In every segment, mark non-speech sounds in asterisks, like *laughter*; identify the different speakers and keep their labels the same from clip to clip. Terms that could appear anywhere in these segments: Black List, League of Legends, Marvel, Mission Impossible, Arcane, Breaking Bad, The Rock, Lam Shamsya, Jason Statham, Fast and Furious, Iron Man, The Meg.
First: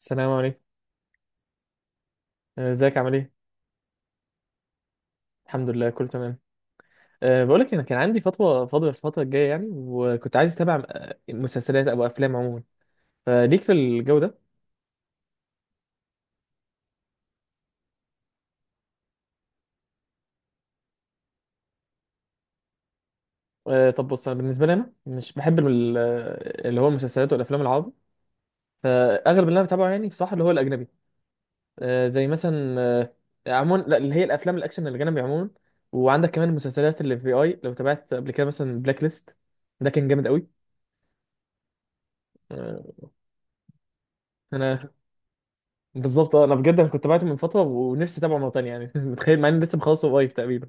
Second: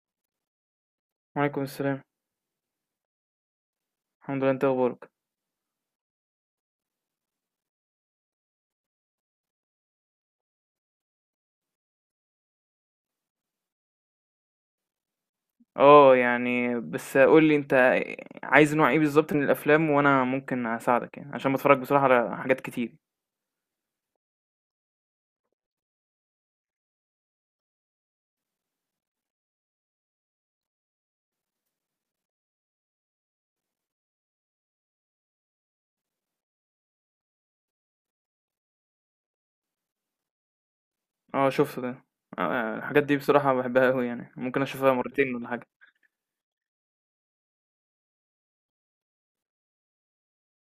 Speaker 1: السلام عليكم.
Speaker 2: وعليكم السلام.
Speaker 1: ازيك عامل ايه؟
Speaker 2: الحمد لله، انت اخبارك؟
Speaker 1: الحمد لله كله تمام. بقول لك انا كان عندي فتوى فاضيه الفتره الجايه يعني وكنت عايز اتابع مسلسلات او افلام عموما. فليك في الجو ده؟
Speaker 2: اه، يعني بس قول لي انت عايز نوع ايه بالظبط من الافلام، وانا ممكن اساعدك يعني عشان بتفرج بصراحه على حاجات كتير.
Speaker 1: طب بص انا بالنسبه لي انا مش بحب اللي هو المسلسلات والافلام العربي. فاغلب اللي انا بتابعه يعني بصراحه اللي هو الاجنبي. زي مثلا عموما لا، اللي هي الافلام الاكشن الاجنبي عموما. وعندك كمان المسلسلات اللي في اي لو تابعت قبل كده مثلا بلاك ليست. ده كان جامد قوي.
Speaker 2: اه، شفت ده. اه، الحاجات
Speaker 1: أه
Speaker 2: دي بصراحه بحبها قوي يعني، ممكن
Speaker 1: انا
Speaker 2: اشوفها مرتين ولا حاجه.
Speaker 1: بالظبط انا بجد انا كنت بعته من فتره ونفسي اتابعه مره تانية يعني *laughs* متخيل مع اني لسه مخلصه قريب تقريبا.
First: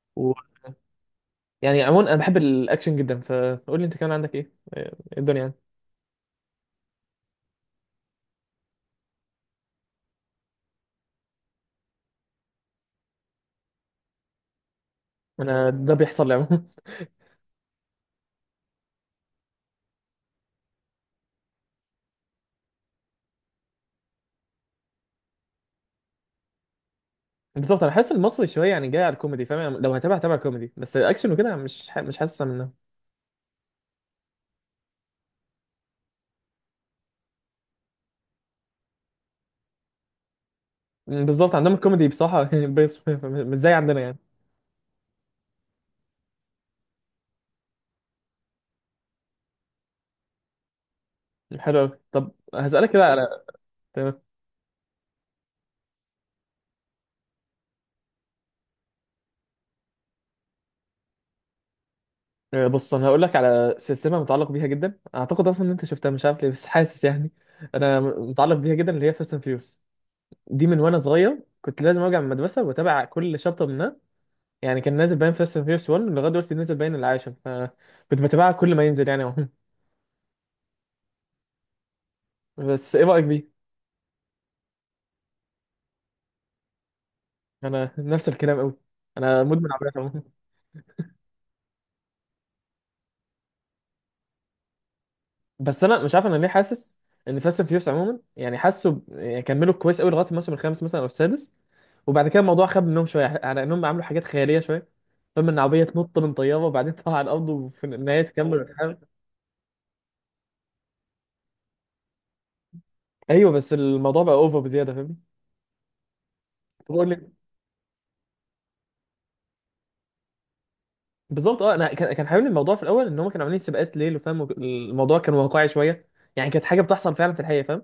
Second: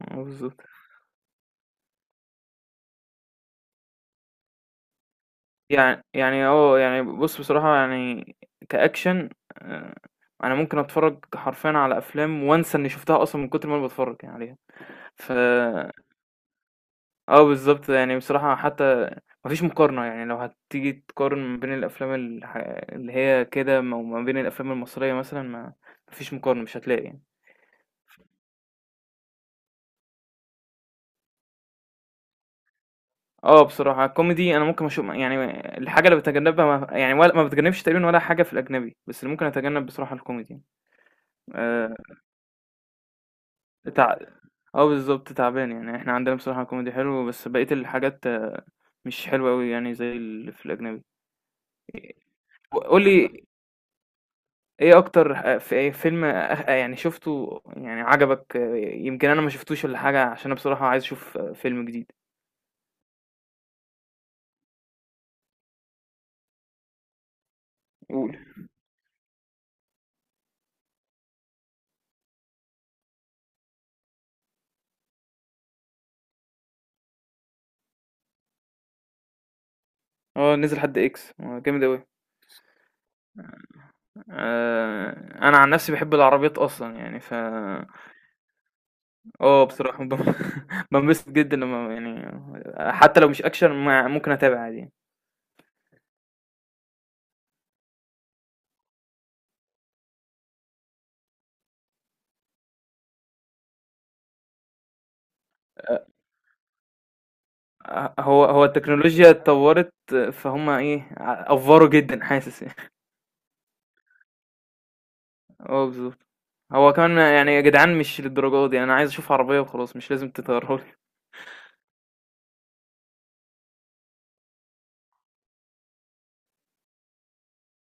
Speaker 2: اه،
Speaker 1: و...
Speaker 2: بالظبط.
Speaker 1: يعني عموما انا بحب الاكشن جدا فقول لي انت كمان عندك ايه إيه الدنيا يعني؟
Speaker 2: يعني يعني بص بصراحه يعني كاكشن، اه، انا ممكن اتفرج حرفيا على افلام وانسى اني شفتها اصلا من كتر ما انا بتفرج يعني عليها. ف
Speaker 1: انا ده بيحصل لي عموما.
Speaker 2: بالضبط، يعني بصراحة حتى ما فيش مقارنة، يعني لو هتيجي تقارن ما بين الأفلام اللي هي كده وما بين الأفلام المصرية مثلًا، ما فيش مقارنة، مش هتلاقي يعني.
Speaker 1: *laughs* بالظبط انا حاسس المصري شويه يعني جاي على الكوميدي فاهم يعني لو هتابع كوميدي بس الاكشن وكده مش حاسس منه.
Speaker 2: بصراحة الكوميدي، أنا ممكن يعني الحاجة اللي باتجنبها ما يعني، ولا ما باتجنبش تقريبًا ولا حاجة في الأجنبي، بس اللي ممكن أتجنب بصراحة الكوميدي.
Speaker 1: بالظبط عندهم
Speaker 2: آآ
Speaker 1: الكوميدي بصراحه *laughs* مش زي عندنا يعني.
Speaker 2: تع آه بالضبط، تعبان، يعني إحنا عندنا بصراحة كوميدي حلو، بس بقية الحاجات مش حلوة أوي يعني زي اللي في الأجنبي.
Speaker 1: حلو قوي. طب هسالك
Speaker 2: قُل
Speaker 1: كده على
Speaker 2: لي
Speaker 1: تمام.
Speaker 2: إيه أكتر في ايه فيلم يعني شُفته يعني عجبك، يمكن أنا ما شُفتوش والّا حاجة، عشان أنا بصراحة عايز أشوف، فيلم جديد؟
Speaker 1: بص انا هقول لك على سلسله متعلق بيها جدا اعتقد اصلا ان انت شفتها مش عارف ليه بس حاسس يعني انا
Speaker 2: قُل.
Speaker 1: متعلق بيها جدا اللي هي فاست اند فيوريوس. دي من وانا صغير كنت لازم ارجع من المدرسه واتابع كل شابتر منها. يعني كان نازل باين فاست اند فيوريوس 1 لغايه دلوقتي نازل باين العاشر فكنت بتابعها كل ما ينزل يعني عموما.
Speaker 2: نزل حد X، جامد أوي.
Speaker 1: بس ايه رايك بيه؟
Speaker 2: آآ أنا عن نَفْسي باحب العربيات أصلًا يعني.
Speaker 1: انا نفس الكلام قوي. انا مدمن عربيات
Speaker 2: بصراحة
Speaker 1: عموما.
Speaker 2: بانبسط *laughs* جدًا لمّا يعني، حتّى لو مش action ما ممكن أتابع عادي يعني.
Speaker 1: بس انا مش عارف انا ليه حاسس ان فاست اند فيوريوس عموما يعني حاسه يعني كملوا كويس قوي لغايه الموسم الخامس مثلا او السادس. وبعد كده الموضوع خاب منهم شويه على انهم عملوا حاجات خياليه شويه. فاهم ان عربيه تنط من طياره وبعدين تقع على الارض وفي النهايه
Speaker 2: هو
Speaker 1: تكمل
Speaker 2: هو
Speaker 1: وتحارب.
Speaker 2: التكنولوجيا اتطوّرت، فهُم إيه، أفّوروا جدًا حاسس.
Speaker 1: ايوه، بس الموضوع بقى اوفر بزياده.
Speaker 2: اه، بالظبط. هو
Speaker 1: فاهم.
Speaker 2: كمان يعني يا جدعان، مش للدرجة دي، انا عايز اشوف عربية وخلاص، مش لازم تطيرها لي.
Speaker 1: بالظبط انا كان حاببني الموضوع في الاول ان هم كانوا عاملين سباقات ليل وفاهم الموضوع كان واقعي شويه. يعني كانت حاجه بتحصل فعلا في الحقيقه فاهم.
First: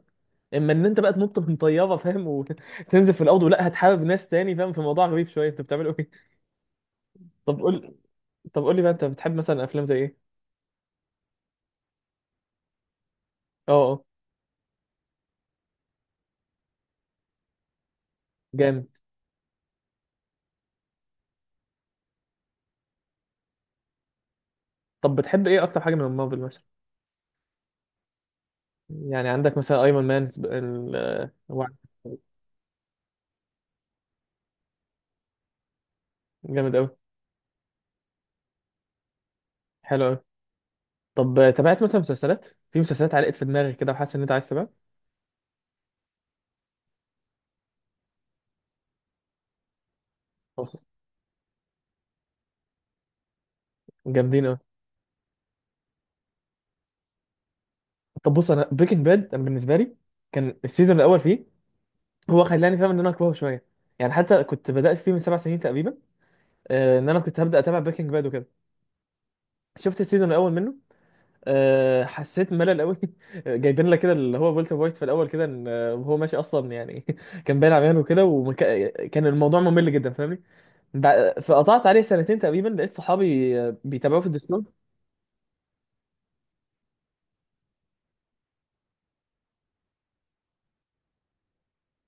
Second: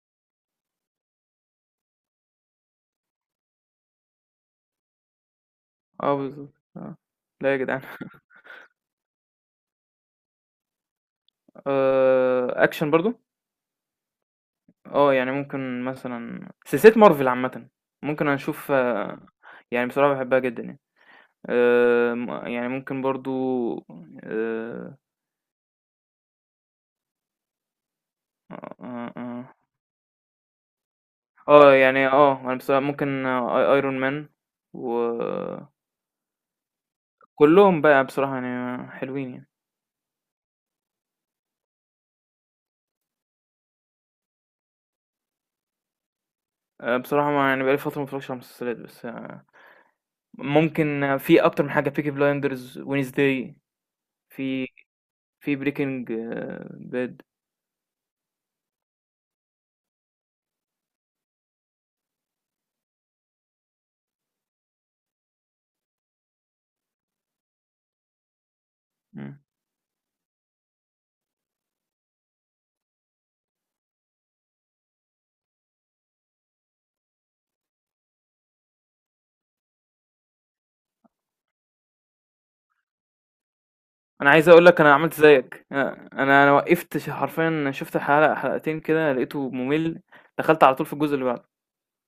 Speaker 1: اما ان انت بقى تنط من طياره فاهم وتنزل *laughs* في الارض ولا هتحابب ناس تاني فاهم في موضوع غريب شويه انتوا بتعملوا ايه؟
Speaker 2: اه، بالظبط، اه.
Speaker 1: *laughs*
Speaker 2: لا يا
Speaker 1: طب
Speaker 2: جدعان.
Speaker 1: قول طب قول لي بقى انت بتحب مثلا افلام زي ايه؟
Speaker 2: اكشن برضو.
Speaker 1: اه، اه،
Speaker 2: اه، يعني ممكن مثلا سلسلة مارفل عامة، ممكن اشوف،
Speaker 1: جامد.
Speaker 2: يعني بصراحة بحبها جدا يعني. يعني ممكن برضو. اه.
Speaker 1: طب بتحب ايه اكتر حاجه من مارفل مثلا؟
Speaker 2: آه،
Speaker 1: يعني
Speaker 2: آه.
Speaker 1: عندك مثلا ايرون مان هو.
Speaker 2: يعني انا بصراحة ممكن، ايرون مان وكلهم
Speaker 1: جامد قوي.
Speaker 2: بقى، بصراحة يعني حلوين يعني.
Speaker 1: حلو قوي. طب تابعت مثلا مسلسلات. في مسلسلات علقت في دماغك كده وحاسس ان انت عايز تتابعها.
Speaker 2: بصراحة ما يعني بقالي فترة ما اتفرجش على المسلسلات، بس ممكن، في اكتر من حاجه: بيكي بلايندرز، وينزداي،
Speaker 1: جامدين أوي.
Speaker 2: في في بريكنج باد.
Speaker 1: طب بص انا بريكنج باد انا بالنسبه لي كان السيزون الاول فيه هو خلاني فاهم ان انا اكرهه شويه. يعني حتى كنت بدات فيه من 7 سنين تقريبا. ان انا كنت هبدا اتابع بريكنج باد وكده. شفت السيزون الاول منه. حسيت ملل قوي. *laughs* جايبين لك كده اللي هو والتر وايت في الاول كده ان آه، وهو ماشي اصلا يعني *laughs* كان باين عميان وكده وكان الموضوع ممل جدا فاهمني. فقطعت عليه سنتين تقريبا لقيت صحابي بيتابعوه في
Speaker 2: انا عايز
Speaker 1: الديسكورد.
Speaker 2: اقول لك انا عملت زيك، انا وقفت، حرفيا شفت حلقه حلقتين كده، لقيته ممل. دخلت على طول في الجزء اللي بعده.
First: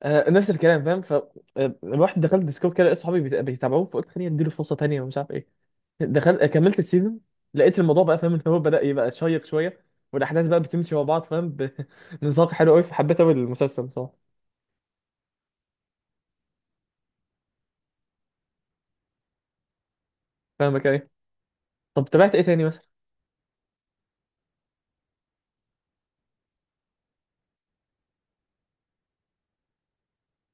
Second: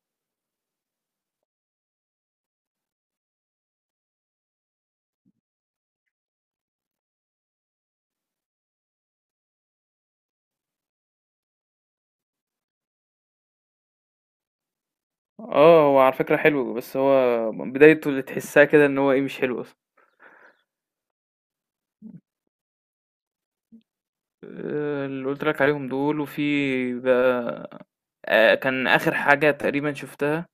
Speaker 1: نفس الكلام فاهم رحت دخلت ديسكورد كده لقيت صحابي بيتابعوه فقلت خليني اديله فرصه تانيه ومش عارف ايه. دخلت كملت السيزون. لقيت الموضوع بقى فاهم ان هو بدأ يبقى شيق شويه والاحداث بقى بتمشي مع بعض فاهم. بنساق *laughs* حلو قوي فحبيت قوي المسلسل بصراحه.
Speaker 2: اه، هو على فكره حلو، بس هو بدايته اللي تحسها كده ان هو ايه، مش حلو اصلا.
Speaker 1: فاهمك ايه. طب تابعت ايه تاني مثلا؟
Speaker 2: اللي قلت لك عليهم دول، وفي بقى، كان اخر حاجه تقريبا شفتها،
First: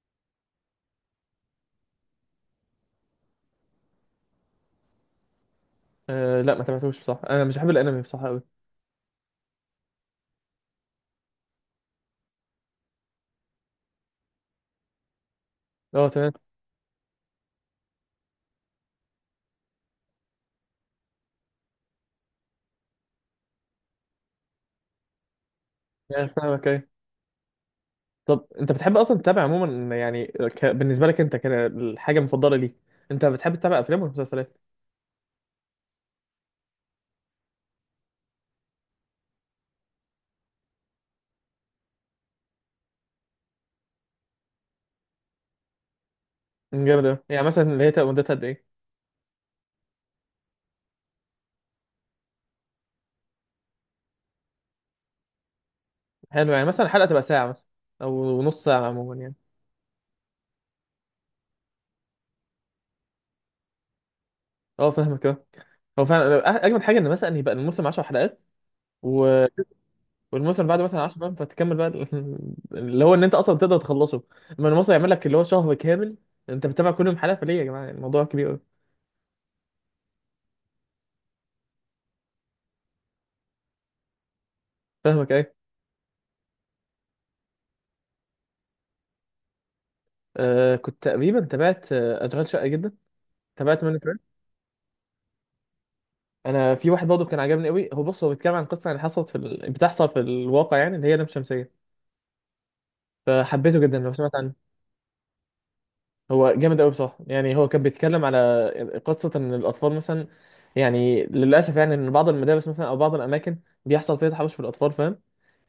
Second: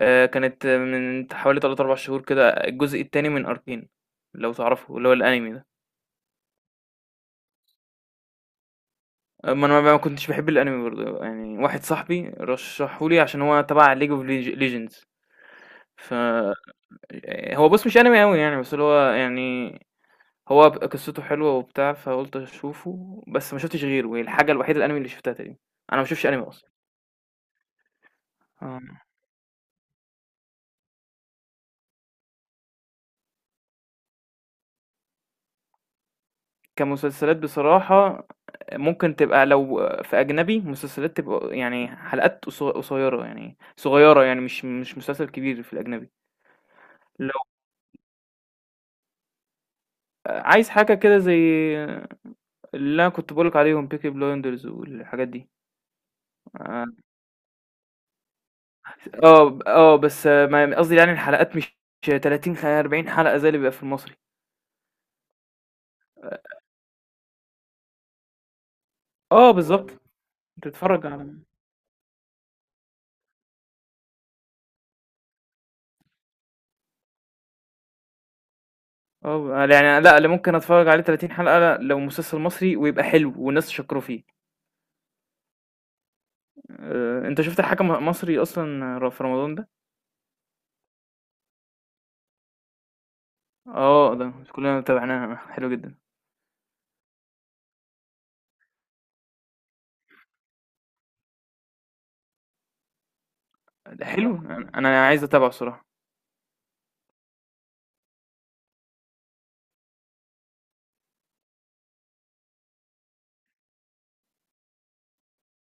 Speaker 2: كانت من حوالي 3، 4 شهور كده، الجزء التاني من أركين، لو تعرفه، اللي هو الأنمي ده.
Speaker 1: لا ما تابعتوش بصراحه انا مش بحب الانمي بصراحه قوي.
Speaker 2: أمّا أنا ما كنتش باحب الأنمي برضه، يعني واحد صاحبي رشّحه لي عشان هو تبع League of Legends.
Speaker 1: اه
Speaker 2: ف
Speaker 1: تمام.
Speaker 2: هو بُص، مش أنمي أوي يعني، بس اللي هو يعني، هو قصته حلوة وبتاع، فقُلت أشوفه. بس ما شُفتش غيره، هي الحاجة الوحيدة الأنمي اللي شُفتها تقريبًا. أنا ما باشوفش
Speaker 1: يعني
Speaker 2: أنمي
Speaker 1: فاهمك
Speaker 2: أصلًا.
Speaker 1: ايه. طب انت
Speaker 2: آه.
Speaker 1: بتحب اصلا تتابع عموما يعني بالنسبه لك انت كده الحاجه المفضله ليك. انت بتحب تتابع افلام ولا مسلسلات؟
Speaker 2: كمسلسلات بصراحة، ممكن تبقى لو في أجنبي مسلسلات، تبقى يعني حلقات قصيرة، يعني صغيرة، يعني مش مسلسل كبير في الأجنبي.
Speaker 1: جامد أوي.
Speaker 2: لو
Speaker 1: يعني مثلا اللي هي تبقى مدتها قد ايه؟
Speaker 2: عايز حاجة كده، زي اللي أنا كنت بقولك عليهم، بيكي بلايندرز والحاجات دي.
Speaker 1: حلو، يعني مثلا
Speaker 2: اه،
Speaker 1: الحلقه تبقى ساعه مثلا او نص ساعه عموما يعني.
Speaker 2: اه، بس قصدي يعني الحلقات مش 30، 40 حلقة زي اللي بيبقى في المصري.
Speaker 1: اه فاهمك اه. هو فعلا اجمد حاجه ان مثلا يبقى الموسم 10 حلقات و...
Speaker 2: اه، بالظبط،
Speaker 1: والموسم بعد مثلا
Speaker 2: تتفرج
Speaker 1: 10
Speaker 2: على.
Speaker 1: فاهم فتكمل بقى *laughs* اللي هو ان انت اصلا تقدر تخلصه. اما الموسم يعمل لك اللي هو شهر كامل انت بتتابع كل يوم حلقه فليه يا جماعه الموضوع كبير قوي.
Speaker 2: اه، يعني لا، اللي ممكن اتفرج عليه 30 حلقة لو مسلسل مصري ويبقى حلو والناس شكروا فيه.
Speaker 1: فاهمك ايه.
Speaker 2: انت شفت الحكم مصري اصلا في رمضان ده؟
Speaker 1: كنت تقريبا تابعت اشغال شقه جدا. تابعت منه
Speaker 2: اه،
Speaker 1: كمان.
Speaker 2: ده كلنا تابعناه، حلو جدا.
Speaker 1: انا في واحد برضه كان عجبني قوي هو بص هو بيتكلم عن قصه اللي حصلت في بتحصل في الواقع يعني اللي هي لام شمسيه. فحبيته جدا
Speaker 2: ده
Speaker 1: لو
Speaker 2: حلو،
Speaker 1: سمعت عنه.
Speaker 2: أنا عايز اتابعه الصراحه.
Speaker 1: هو جامد قوي بصراحه يعني هو كان بيتكلم على قصه ان الاطفال مثلا يعني للاسف يعني ان بعض المدارس مثلا او بعض الاماكن بيحصل فيها تحرش في الاطفال فاهم.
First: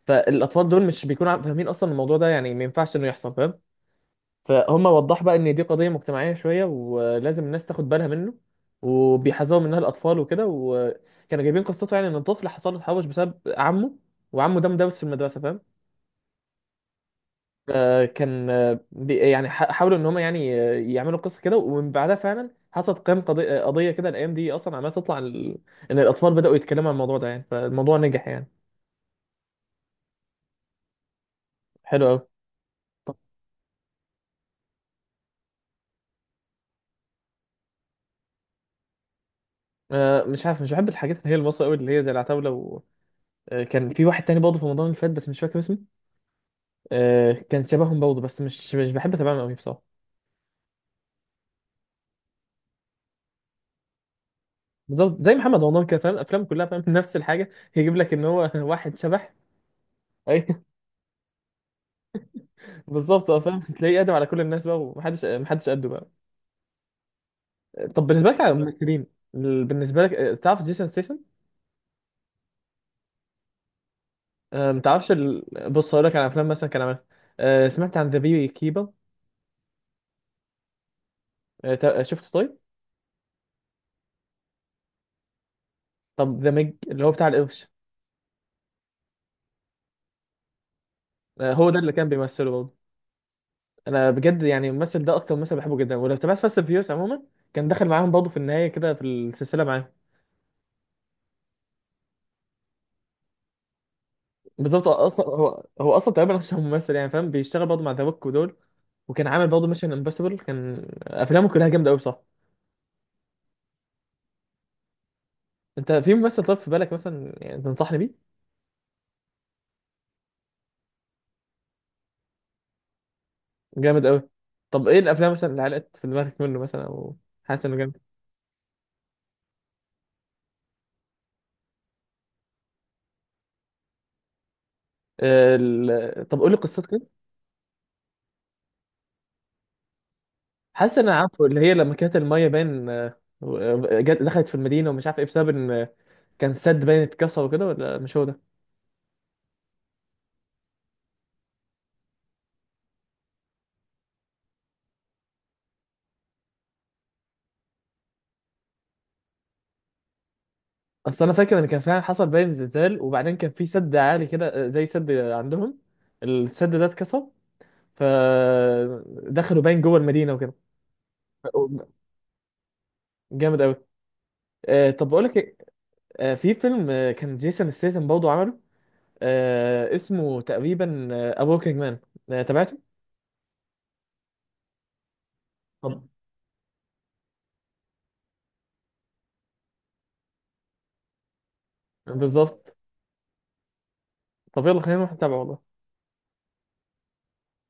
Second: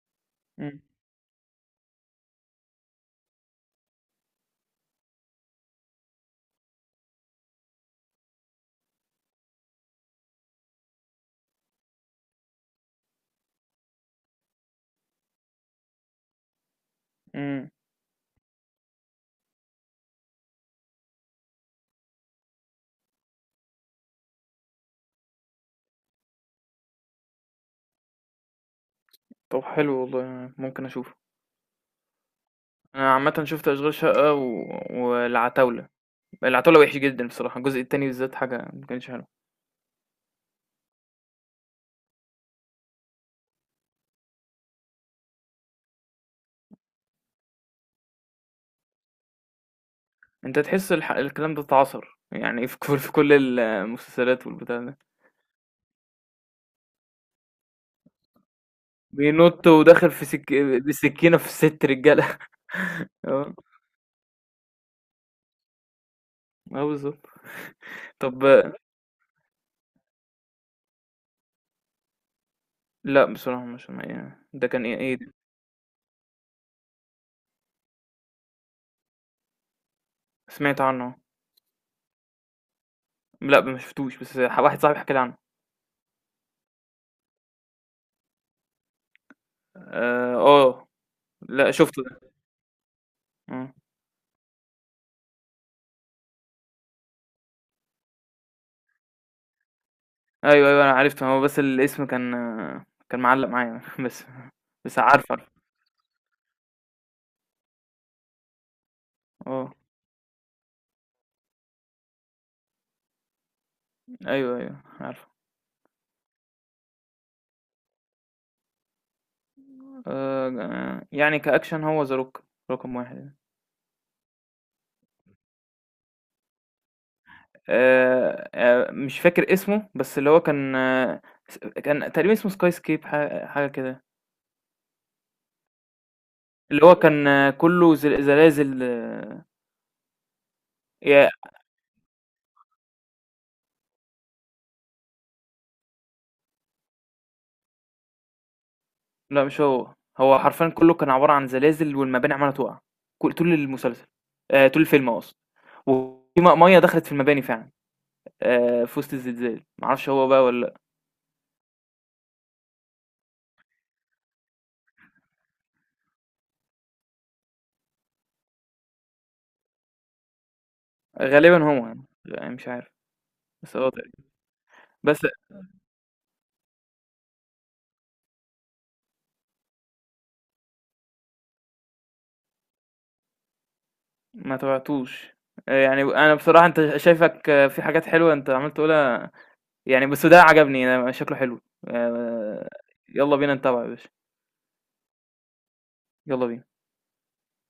Speaker 1: فالاطفال
Speaker 2: مم.
Speaker 1: دول مش بيكونوا فاهمين اصلا الموضوع ده يعني ما ينفعش انه يحصل فاهم. فهم وضح بقى ان دي قضيه مجتمعيه شويه ولازم الناس تاخد بالها منه وبيحذروا منها الاطفال وكده وكانوا جايبين قصته يعني ان الطفل حصل له تحرش بسبب عمه وعمه ده مدرس في المدرسه فاهم.
Speaker 2: مم.
Speaker 1: كان حاولوا ان هم يعني يعملوا قصه كده ومن بعدها فعلا حصلت قيام قضية كده الايام دي اصلا عماله تطلع عن ان الاطفال بداوا يتكلموا عن الموضوع ده يعني فالموضوع نجح يعني.
Speaker 2: طب حلو والله، ممكن اشوفه.
Speaker 1: حلو قوي.
Speaker 2: انا عامه شفت اشغال شقه والعتاوله. العتاوله وحش جدا بصراحه، الجزء التاني بالذات حاجه ما كانش حلو.
Speaker 1: مش عارف مش بحب الحاجات اللي هي المصري قوي اللي هي زي العتاوله كان في واحد تاني برضه في رمضان اللي فات بس مش فاكر اسمه. كان شبههم برضه بس مش بحب اتابعهم قوي بصراحه.
Speaker 2: انت تحس الكلام ده اتعصر يعني في كل المسلسلات والبتاع ده.
Speaker 1: بالظبط زي محمد رمضان كده فاهم افلام كلها فاهم *laughs* نفس الحاجه. يجيب لك ان هو *laughs* واحد شبح.
Speaker 2: بينط وداخل في
Speaker 1: اي *laughs*
Speaker 2: بسكينه في ست رجاله *laughs*
Speaker 1: بالظبط
Speaker 2: اه،
Speaker 1: فاهم تلاقيه قادم على كل الناس بقى ومحدش قده بقى.
Speaker 2: اه، بالظبط.
Speaker 1: طب بالنسبه لك
Speaker 2: طب
Speaker 1: على الممثلين. بالنسبه لك تعرف جيسون ستيسن؟
Speaker 2: لا، بصراحه مش يعني، ده
Speaker 1: ما
Speaker 2: كان ايه
Speaker 1: تعرفش
Speaker 2: إيه؟
Speaker 1: بص هقول لك على افلام مثلا كان عملها. سمعت عن ذا بي كيبر؟
Speaker 2: سمعت عنه.
Speaker 1: شفته طيب.
Speaker 2: لأ ما شفتوش، بس واحد صاحبي حكى لي عنه.
Speaker 1: طب ذا ميج اللي هو بتاع القرش.
Speaker 2: آآ، آه،
Speaker 1: هو
Speaker 2: لأ،
Speaker 1: ده اللي
Speaker 2: شُفته
Speaker 1: كان
Speaker 2: ده،
Speaker 1: بيمثله برضه.
Speaker 2: آه،
Speaker 1: انا بجد يعني الممثل ده اكتر ممثل بحبه جدا ولو تابعت فاست فيوس عموما كان دخل معاهم برضه في النهايه كده في السلسله معاهم.
Speaker 2: أيوه، أيوه، أنا عرفته، هو بس الاسم كان معلّق معايا *laughs* بس،
Speaker 1: بالظبط هو
Speaker 2: بس
Speaker 1: اصلا
Speaker 2: عارفه، عارفه.
Speaker 1: هو هو اصلا تقريبا مش ممثل يعني فاهم بيشتغل برضه مع ذا روك ودول. وكان عامل برضه
Speaker 2: آه،
Speaker 1: ميشن امبوسيبل كان افلامه كلها جامده قوي صح؟
Speaker 2: أيوه، أيوه عارفه.
Speaker 1: انت في ممثل طب في بالك مثلا يعني تنصحني بيه؟
Speaker 2: يعني كأكشن هو The Rock رقم 1.
Speaker 1: جامد قوي. طب ايه الافلام مثلا اللي علقت في دماغك منه مثلا او حاسس انه جامد؟
Speaker 2: مش فاكر اسمه، بس اللي هو كان، كان تقريبًا اسمه Skyscape، حاجة كده.
Speaker 1: طب قولي قصته
Speaker 2: اللي هو
Speaker 1: كده.
Speaker 2: كان، كُلّه زلازل.
Speaker 1: حاسس ان
Speaker 2: ي
Speaker 1: انا عارفه اللي هي لما كانت الميه باين جت دخلت في المدينه ومش عارف ايه بسبب ان كان سد باين اتكسر وكده ولا مش هو ده؟
Speaker 2: لأ مش هو، هو حرفيًا كلّه كان عبارة عن زلازل والمباني عمّالة تُقع، كل طول المسلسل، طول الفيلم أقصد، وفي مَيّة دخلت في المباني فعلًا، في وسط الزلزال، ما أعرفش هو بقى والّا.
Speaker 1: اصل انا فاكر ان كان فعلا حصل باين زلزال وبعدين كان في سد عالي كده زي سد عندهم. السد ده اتكسر فدخلوا باين جوه المدينه وكده.
Speaker 2: لأ، غالبًا هو يعني، مش عارف.
Speaker 1: جامد قوي.
Speaker 2: بس هو تقريبًا.
Speaker 1: طب
Speaker 2: بس
Speaker 1: بقول لك ايه، في فيلم كان جيسون ستاثام برضه عمله. اسمه تقريبا افوركينج مان. تابعته؟
Speaker 2: ما تابعتوش. يعني
Speaker 1: طب.
Speaker 2: أنا بصراحة، أنت شايفك في حاجات حلوة أنت عمّال تقولها، يعني بس ده عجبني، أنا شكله حلو. آآ
Speaker 1: بالظبط.
Speaker 2: يالّا بينا نتابعه يا باشا،
Speaker 1: طب يلا خلينا نروح نتابعه والله.
Speaker 2: يالّا بينا.